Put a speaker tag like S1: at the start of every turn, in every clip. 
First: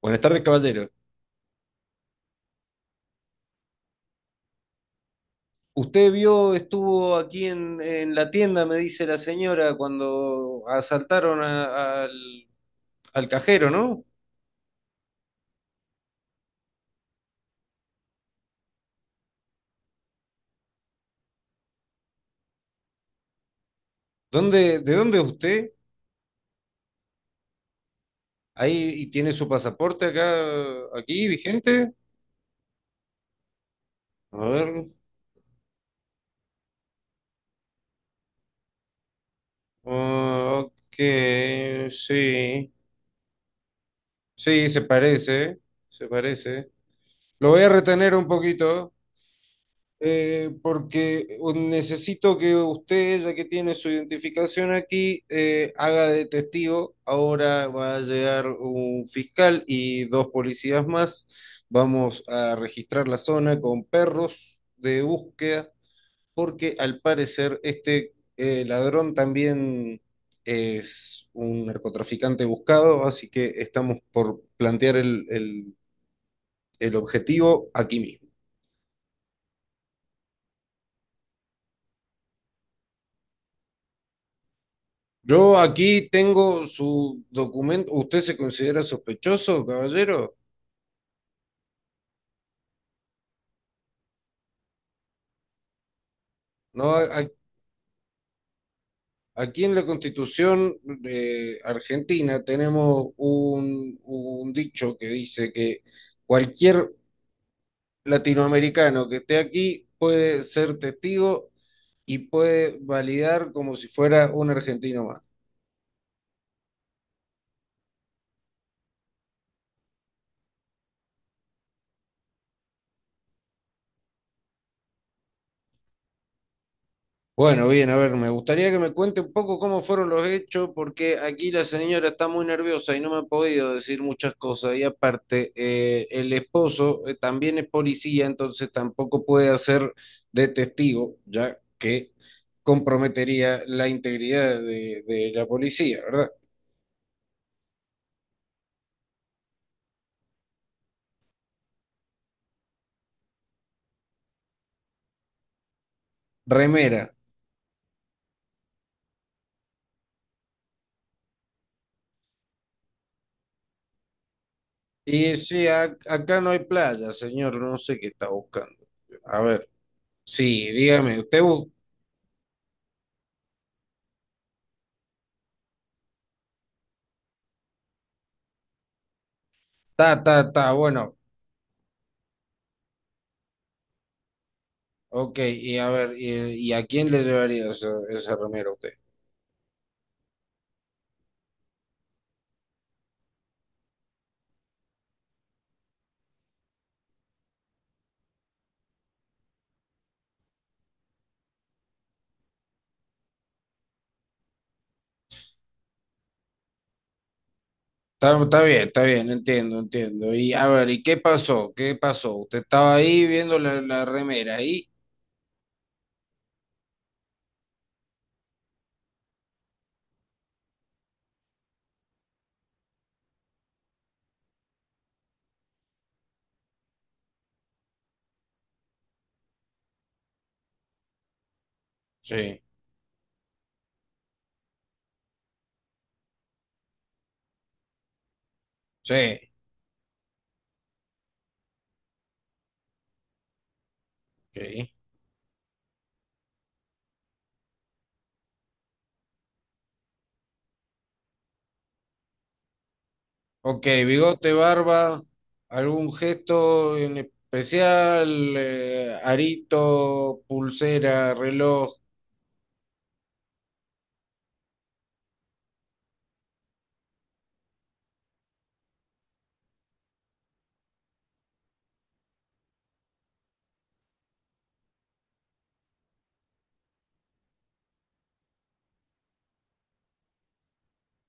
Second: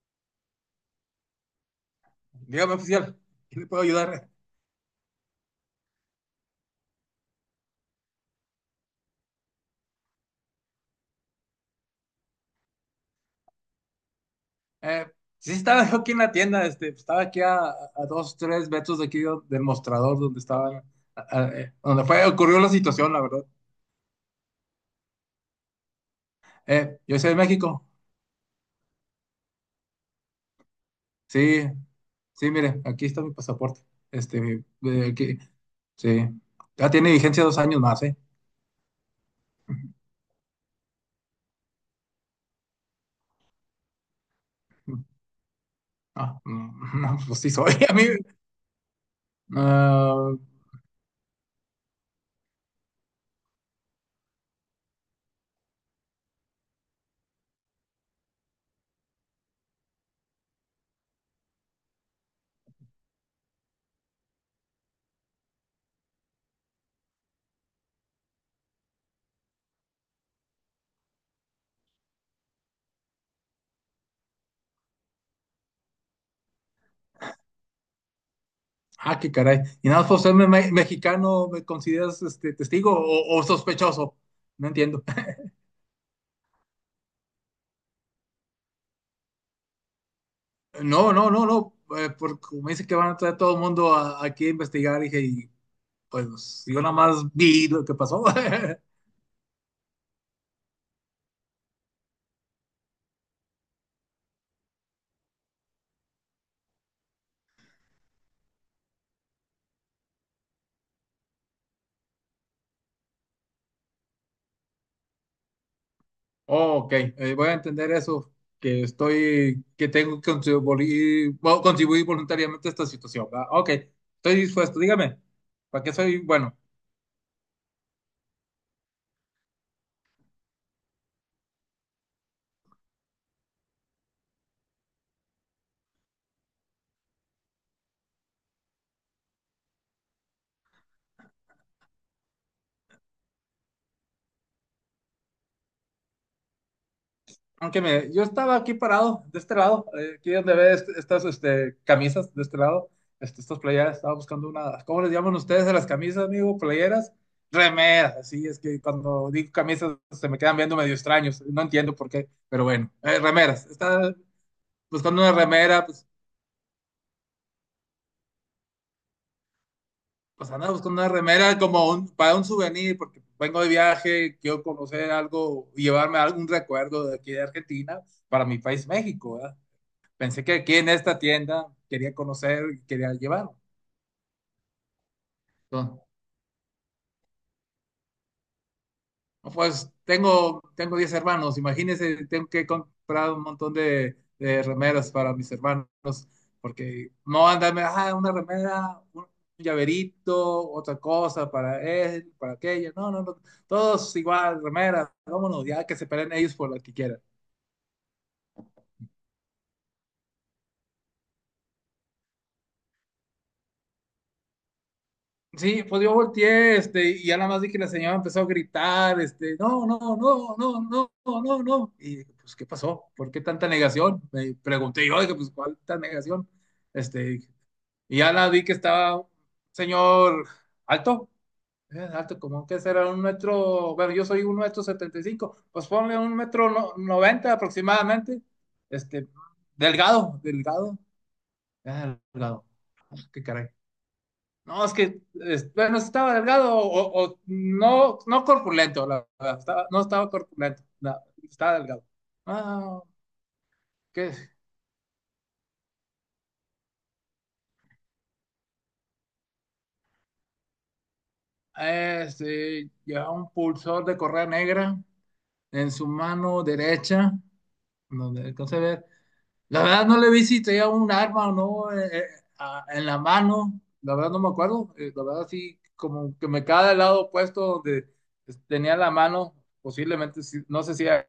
S1: Buenas tardes, caballero.
S2: Dígame, oficial, ¿qué le puedo ayudar?
S1: Usted vio, estuvo aquí en la tienda, me dice la señora, cuando asaltaron al cajero, ¿no?
S2: Eh, sí, sí estaba yo aquí en la tienda, este, pues, estaba aquí a dos, tres metros de aquí del mostrador donde estaba, donde fue, ocurrió la situación, la verdad.
S1: ¿De dónde es usted?
S2: Yo soy de México,
S1: Ahí y tiene su pasaporte acá, aquí,
S2: sí,
S1: vigente.
S2: sí, mire, aquí está mi pasaporte,
S1: A
S2: este,
S1: ver.
S2: aquí, sí, ya tiene vigencia 2 años más, ¿eh?
S1: Ah, ok, sí. Sí, se parece, se
S2: Ah,
S1: parece.
S2: mm, no, pues
S1: Lo
S2: sí
S1: voy a
S2: soy, a mí,
S1: retener un poquito.
S2: ah,
S1: Porque necesito que usted, ya que tiene su identificación aquí, haga de testigo. Ahora va a llegar un fiscal y dos policías más. Vamos a registrar la zona con perros de búsqueda, porque al parecer ladrón también es un narcotraficante buscado, así que estamos por plantear el objetivo aquí mismo.
S2: ah, qué caray, y nada más por ser mexicano, ¿me consideras, este, testigo o sospechoso? No entiendo.
S1: Yo aquí tengo su documento. ¿Usted se considera sospechoso, caballero?
S2: No, no, no, no, porque me dice que van a traer todo el mundo aquí a investigar, dije, y pues yo
S1: No,
S2: nada más vi lo que pasó.
S1: aquí en la Constitución de Argentina tenemos un dicho que dice que cualquier latinoamericano que esté aquí puede ser testigo y puede validar como si fuera un argentino más.
S2: Oh, ok, voy a entender eso, que estoy, que tengo que contribuir, bueno, contribuir voluntariamente a esta situación, ¿verdad? Ok, estoy dispuesto, dígame, ¿para qué soy bueno?
S1: Bueno, bien, a ver, me gustaría que me cuente un poco cómo fueron los hechos, porque aquí la señora está muy nerviosa y no me ha podido decir muchas cosas. Y aparte, el esposo también es policía, entonces tampoco puede hacer de testigo, ya que comprometería la integridad de la policía, ¿verdad?
S2: Aunque yo estaba aquí parado, de este lado, aquí donde ves estas este, camisas, de este lado, este, estas playeras, estaba buscando una, ¿cómo les llaman ustedes a las camisas, amigo? Playeras,
S1: Remera.
S2: remeras, así es que cuando digo camisas se me quedan viendo medio extraños, no entiendo por qué, pero bueno, remeras, estaba buscando una
S1: Y sí,
S2: remera, pues,
S1: acá no hay playa, señor, no sé qué está buscando. A ver,
S2: pues
S1: sí,
S2: andaba buscando una
S1: dígame, usted
S2: remera
S1: busca...
S2: como un, para un souvenir, porque vengo de viaje, quiero conocer algo, llevarme algún recuerdo de aquí de Argentina para mi país, México, ¿verdad?
S1: Ta,
S2: Pensé
S1: ta,
S2: que
S1: ta,
S2: aquí en
S1: bueno.
S2: esta tienda quería conocer, quería llevar.
S1: Ok, y a
S2: Entonces,
S1: ver, y a quién le llevaría esa remera a usted?
S2: no, pues tengo 10 hermanos, imagínense, tengo que comprar un montón de remeras para mis hermanos, porque no andarme, ah, una remera, un llaverito, otra cosa para él, para aquella. No, no, no, todos igual, remeras, vámonos, ya que se peleen ellos por lo que quieran.
S1: Está, está bien, entiendo, entiendo. Y a ver, ¿y qué pasó? ¿Qué pasó? Usted estaba ahí viendo la remera ahí.
S2: Sí, pues yo volteé, este, y ya nada más vi que la señora empezó a gritar, este, no, no, no, no, no, no, no. Y dije, pues, ¿qué pasó? ¿Por qué tanta negación? Me pregunté yo, dije, pues, ¿cuál tanta negación? Este, y ya la vi que estaba un señor alto, alto,
S1: Sí,
S2: como que será un metro, bueno, yo soy 1,75 m, pues ponle un metro noventa aproximadamente, este,
S1: sí,
S2: delgado, delgado, ah, delgado. Ah, qué caray. No,
S1: ok.
S2: es que, bueno, estaba delgado o no corpulento, la verdad. Estaba- no estaba corpulento, no, estaba delgado. Ah,
S1: Ok,
S2: ¿qué es?
S1: bigote, barba, algún gesto en especial, arito, pulsera, reloj,
S2: Este, llevaba un pulsor de correa negra en su mano derecha, donde alcancé a ver. La verdad no le vi si tenía un arma o no en la mano. La verdad no me acuerdo. La verdad sí, como que me cae del lado opuesto donde tenía la mano. Posiblemente, no sé si,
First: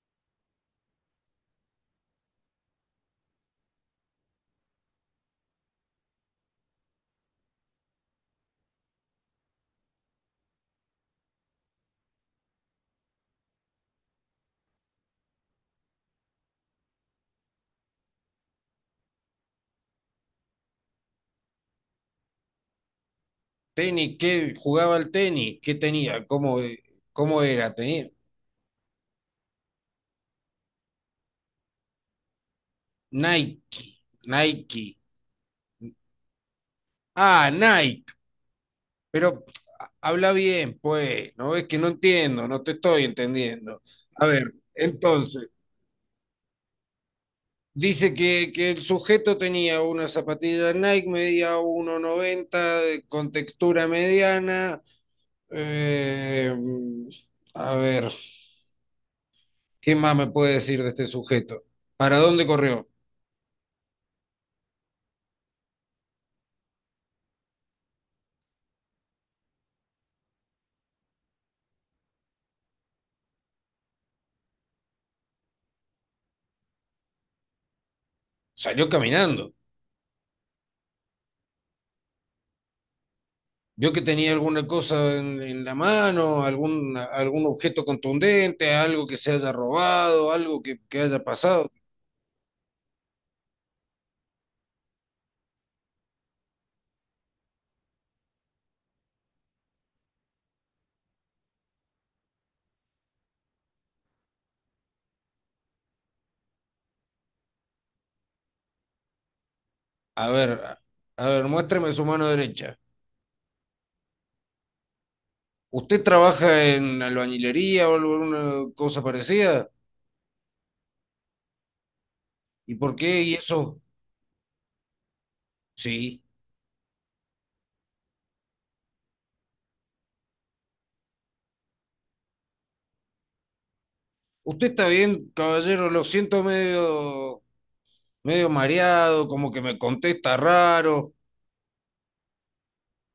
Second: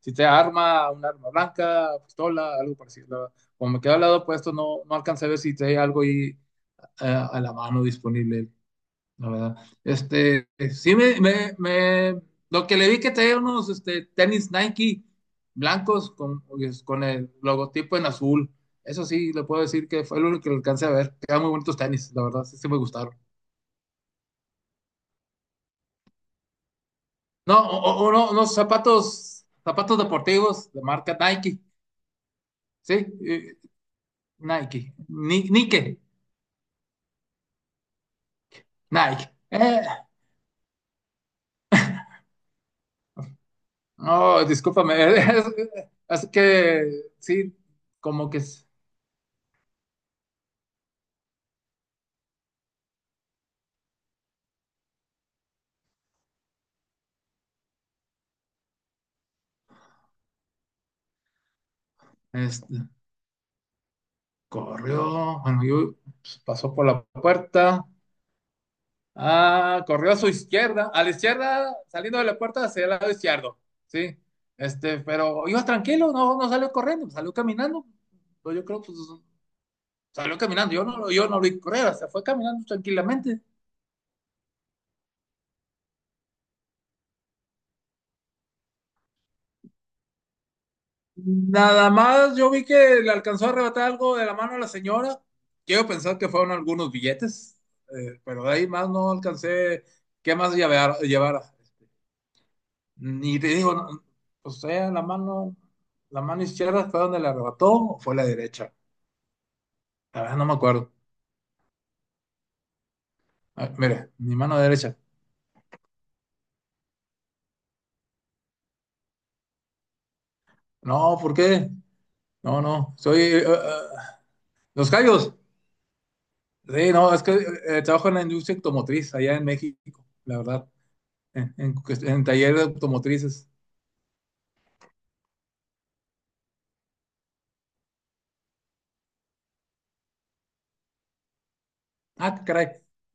S2: si sea arma, un arma blanca, pistola, algo parecido. La verdad, como me queda al lado opuesto, no, no alcancé a ver si tenía algo ahí a la mano disponible la verdad. Este, sí lo que le vi que traía unos este, tenis Nike blancos con, pues, con el logotipo en azul. Eso sí, le puedo decir que fue lo único que alcancé a ver. Quedan muy bonitos tenis, la verdad, sí, sí me gustaron.
S1: tenis, ¿qué jugaba el tenis? ¿Qué tenía? ¿Cómo
S2: No,
S1: era? Tenía
S2: o no, unos zapatos, zapatos deportivos de marca Nike, sí, eh,
S1: Nike,
S2: Nike,
S1: Nike.
S2: Nike,
S1: Ah, Nike.
S2: Nike.
S1: Pero
S2: Eh,
S1: habla bien, pues, ¿no? Ves que no entiendo, no te estoy entendiendo. A
S2: no,
S1: ver,
S2: discúlpame, es,
S1: entonces,
S2: es que sí.
S1: dice
S2: como que
S1: que,
S2: es-
S1: que el sujeto tenía una zapatilla Nike, medía 1,90, con textura mediana. Eh, a ver, ¿qué más me puede decir de este sujeto? ¿Para dónde
S2: este,
S1: corrió?
S2: Corrió, bueno, yo pues, pasó por la puerta. Ah, corrió a su izquierda, a la izquierda, saliendo de la puerta hacia el lado izquierdo, ¿sí? Este, pero iba tranquilo, no, no salió corriendo, salió caminando. Pues yo creo que
S1: Salió
S2: pues,
S1: caminando.
S2: salió caminando, yo no lo vi correr, se fue caminando tranquilamente.
S1: Vio que tenía alguna cosa en la mano, algún objeto contundente, algo que se haya robado, algo que haya pasado.
S2: Nada más, yo vi que le alcanzó a arrebatar algo de la mano a la señora. Quiero pensar que fueron algunos billetes, pero de ahí más no alcancé qué más llevar, llevara. Y te digo, no, o sea, la mano izquierda fue donde le arrebató o fue la derecha. La
S1: A
S2: verdad no
S1: ver,
S2: me acuerdo.
S1: a ver, muéstreme su mano derecha.
S2: Ah, mira, mi mano derecha.
S1: ¿Usted trabaja en albañilería o alguna cosa parecida?
S2: No, ¿por qué? No,
S1: ¿Y
S2: no,
S1: por qué? ¿Y eso?
S2: los callos.
S1: Sí.
S2: Sí, no, es que trabajo en la industria automotriz allá en México, la verdad, en taller de automotrices.
S1: Usted está bien, caballero, lo siento medio, medio mareado, como que me contesta raro.
S2: Ah, caray.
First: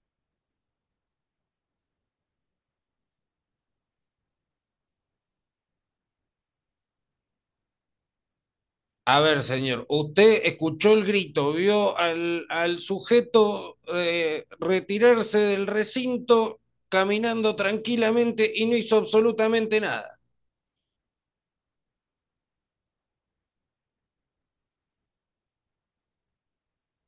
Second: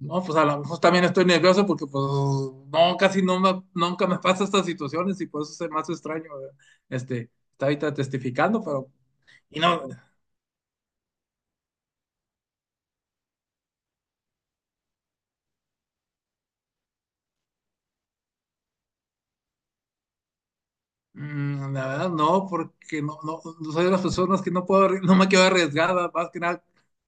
S2: No, pues a lo mejor también estoy nervioso porque pues no, casi no me- nunca me pasa estas situaciones y por eso se me hace extraño, ¿verdad? Este, está ahorita testificando, pero.
S1: A ver,
S2: Y no,
S1: señor, usted escuchó el grito, vio al, al sujeto retirarse del recinto caminando tranquilamente y no hizo absolutamente nada.
S2: la verdad no, porque no, no, no soy de las personas que no puedo, no me quedo arriesgada, más que nada,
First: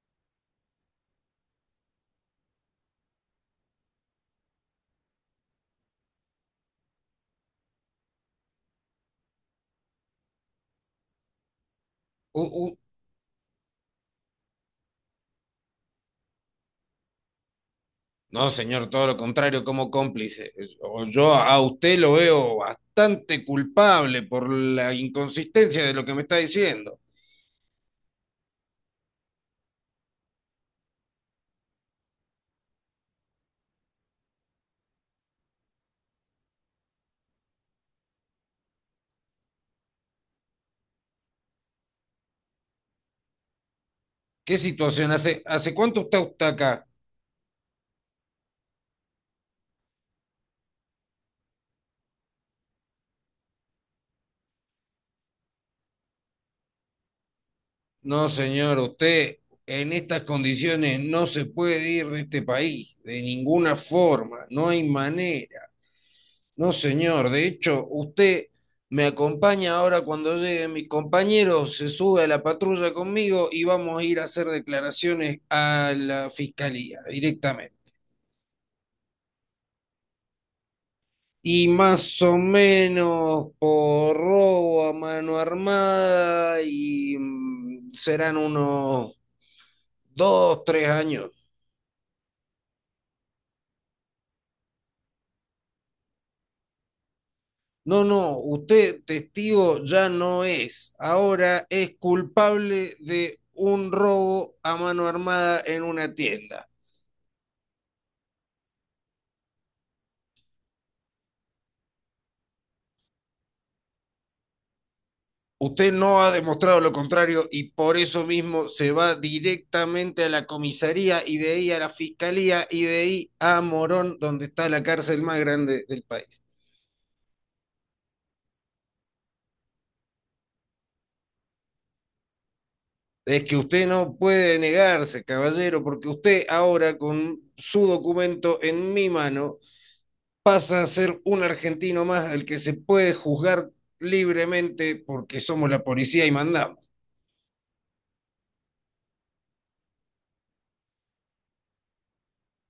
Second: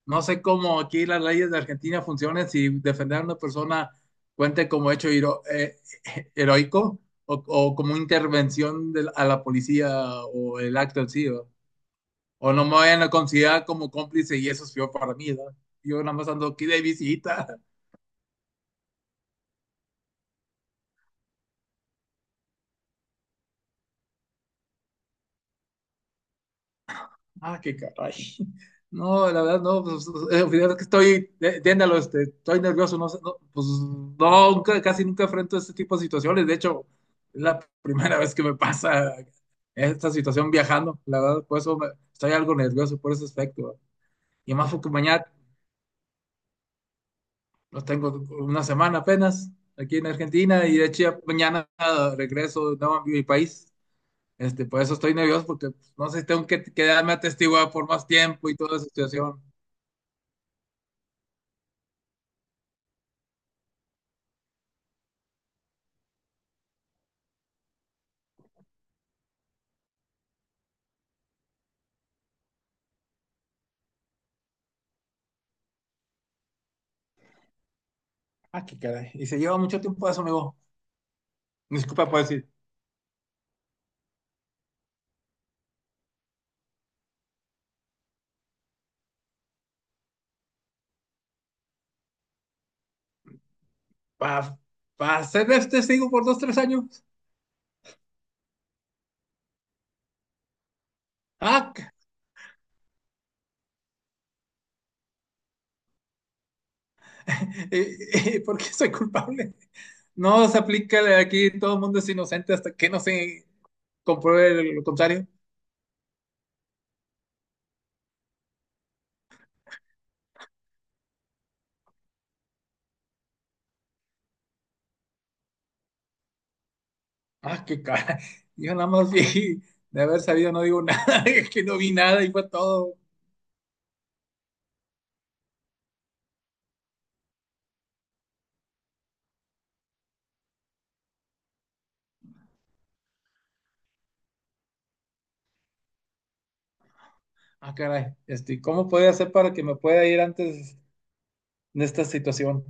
S2: no sé cómo aquí las leyes de Argentina funcionan, si defender a una persona cuente como hecho heroico o como intervención de la- a la policía o el acto en sí, ¿verdad? O no me
S1: U-
S2: vayan a considerar como cómplice y eso es peor para mí, ¿verdad? Yo nada más ando aquí de visita.
S1: No, señor, todo lo contrario, como cómplice. O yo a usted lo veo bastante culpable por la inconsistencia de lo que me está diciendo.
S2: Ah, qué caray. No, la verdad, no, pues, al final es que estoy, entiéndalo, este, estoy nervioso, no, sé, no, pues no, casi nunca enfrento este tipo de situaciones, de hecho, es la primera vez que me pasa esta situación viajando, la verdad, por eso estoy algo nervioso por ese aspecto, y
S1: ¿Qué
S2: más porque
S1: situación?
S2: mañana,
S1: ¿Hace cuánto está usted acá?
S2: los tengo una semana apenas, aquí en Argentina, y de hecho ya mañana regreso de nuevo a mi país, este, por eso estoy nervioso, porque pues, no sé si tengo que quedarme atestiguado por más
S1: No,
S2: tiempo y toda
S1: señor,
S2: esa
S1: usted
S2: situación.
S1: en estas condiciones no se puede ir de este país, de ninguna forma, no hay manera. No, señor, de hecho, usted me acompaña ahora cuando llegue mi compañero, se sube a la patrulla conmigo y vamos a ir a hacer declaraciones a la fiscalía directamente.
S2: Ah, qué caray. Y se lleva mucho tiempo eso, amigo.
S1: Y
S2: Disculpa
S1: más
S2: puedo
S1: o
S2: decir,
S1: menos por robo a mano armada y serán unos 2, 3 años.
S2: para ser testigo por dos, tres años.
S1: No, no, usted testigo ya no es. Ahora
S2: Ah,
S1: es culpable de un robo a mano armada en una tienda.
S2: eh, ¿Por qué soy culpable? No se aplica aquí, todo el mundo es inocente hasta que no se compruebe lo contrario.
S1: Usted no ha demostrado lo contrario y por eso mismo se va directamente a la comisaría y de ahí a la fiscalía y de ahí a Morón, donde está la cárcel más grande del país.
S2: Ah, qué cara. Yo nada más vi, de haber sabido no digo nada, es que no vi nada y fue todo.
S1: Es que usted no puede negarse, caballero, porque usted ahora con su documento en mi mano pasa a ser un argentino más al que se puede juzgar libremente porque somos la policía y mandamos.
S2: Ah, caray, este, ¿cómo podría hacer para que me pueda ir antes de esta situación?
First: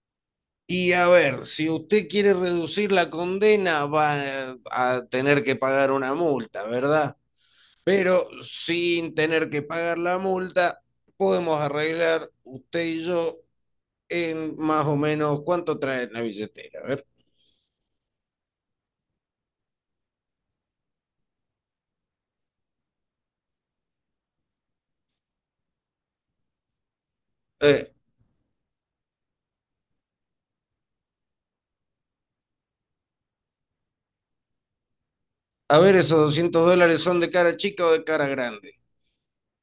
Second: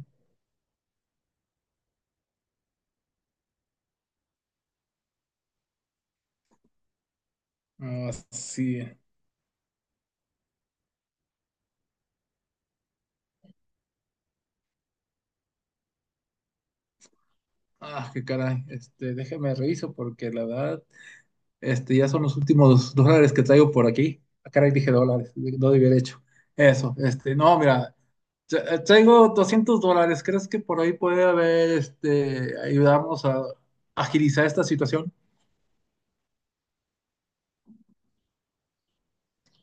S1: Y a ver, si usted quiere reducir la condena, va a tener que pagar una multa, ¿verdad?
S2: Ah,
S1: Pero
S2: sí.
S1: sin tener que pagar la multa, podemos arreglar usted y yo en más o menos cuánto trae la billetera. A ver,
S2: Ah, qué caray, este, déjeme reviso porque la verdad. Este, ya son los últimos dólares que traigo por aquí. Ah, caray, dije dólares, no debí haber hecho. Eso, este, no,
S1: Eh,
S2: mira, traigo $200. ¿Crees que por ahí puede haber, este, ayudarnos a agilizar esta situación?
S1: esos $200 son de cara chica o de cara grande.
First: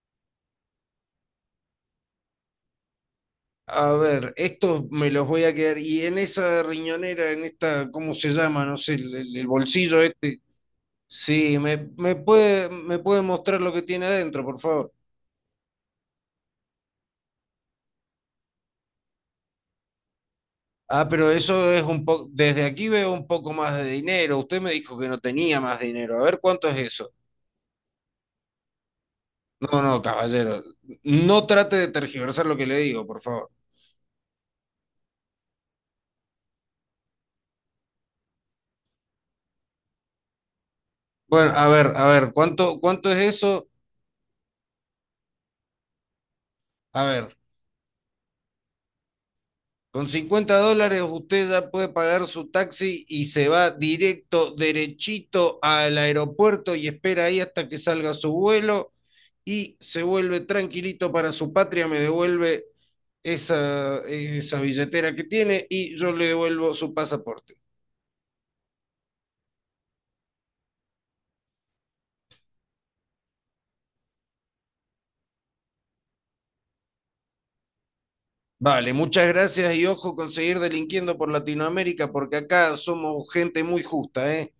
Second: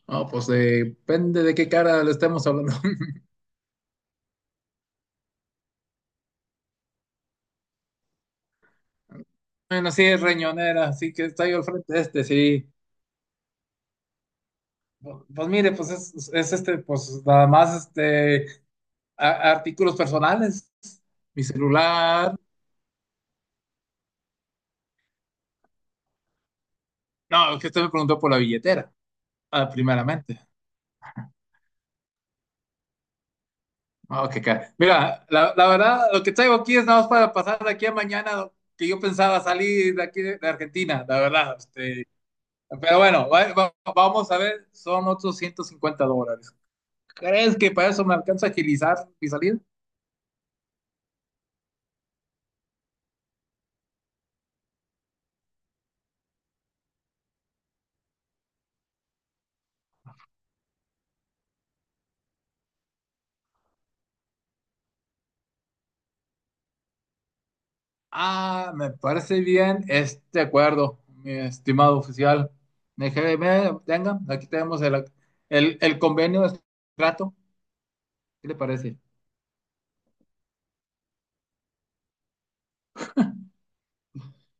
S2: No, pues depende de qué cara le estemos hablando.
S1: A ver, estos me los voy a quedar. Y en esa riñonera, en esta, ¿cómo se llama? No sé, el
S2: Bueno,
S1: bolsillo
S2: sí, es
S1: este,
S2: riñonera, sí que está ahí
S1: sí,
S2: al
S1: me,
S2: frente
S1: me
S2: este,
S1: puede,
S2: sí.
S1: me puede mostrar lo que tiene adentro, por favor.
S2: Pues mire, pues es este, pues nada más este, artículos personales,
S1: Ah, pero
S2: mi
S1: eso es un poco,
S2: celular.
S1: desde aquí veo un poco más de dinero. Usted me dijo que no tenía más dinero. A ver, ¿cuánto es eso?
S2: No, es que usted me preguntó por la billetera, ah,
S1: No, no,
S2: primeramente.
S1: caballero, no trate de tergiversar lo que le digo, por favor.
S2: Ah, Mira, la verdad, lo que traigo aquí es nada más para pasar de aquí a mañana, que yo pensaba salir de aquí de Argentina, la
S1: Bueno,
S2: verdad.
S1: a ver, a
S2: Este,
S1: ver, ¿cuánto,
S2: pero
S1: cuánto
S2: bueno,
S1: es eso?
S2: vamos a ver, son otros $150.
S1: A ver,
S2: ¿Crees que para eso me alcanza a agilizar mi salida?
S1: con $50 usted ya puede pagar su taxi y se va directo, derechito al aeropuerto y espera ahí hasta que salga su vuelo. Y se vuelve tranquilito para su patria, me devuelve esa, esa billetera que tiene y yo le devuelvo su pasaporte.
S2: Ah, me parece bien este acuerdo, mi estimado oficial. Déjeme, venga, aquí tenemos el, el convenio de trato. ¿Qué le
S1: Vale,
S2: parece?
S1: muchas gracias y ojo con seguir delinquiendo por Latinoamérica porque acá somos gente muy justa, ¿eh?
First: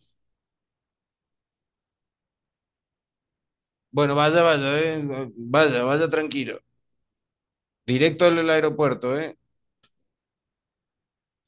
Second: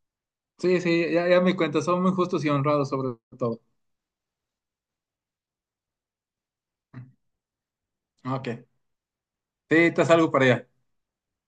S2: Sí, sí, ya, ya me cuenta, son muy justos y honrados sobre todo.
S1: Bueno, vaya, vaya, ¿eh? Vaya, vaya tranquilo. Directo
S2: Ok.
S1: al aeropuerto, ¿eh?
S2: Sí, estás algo para allá.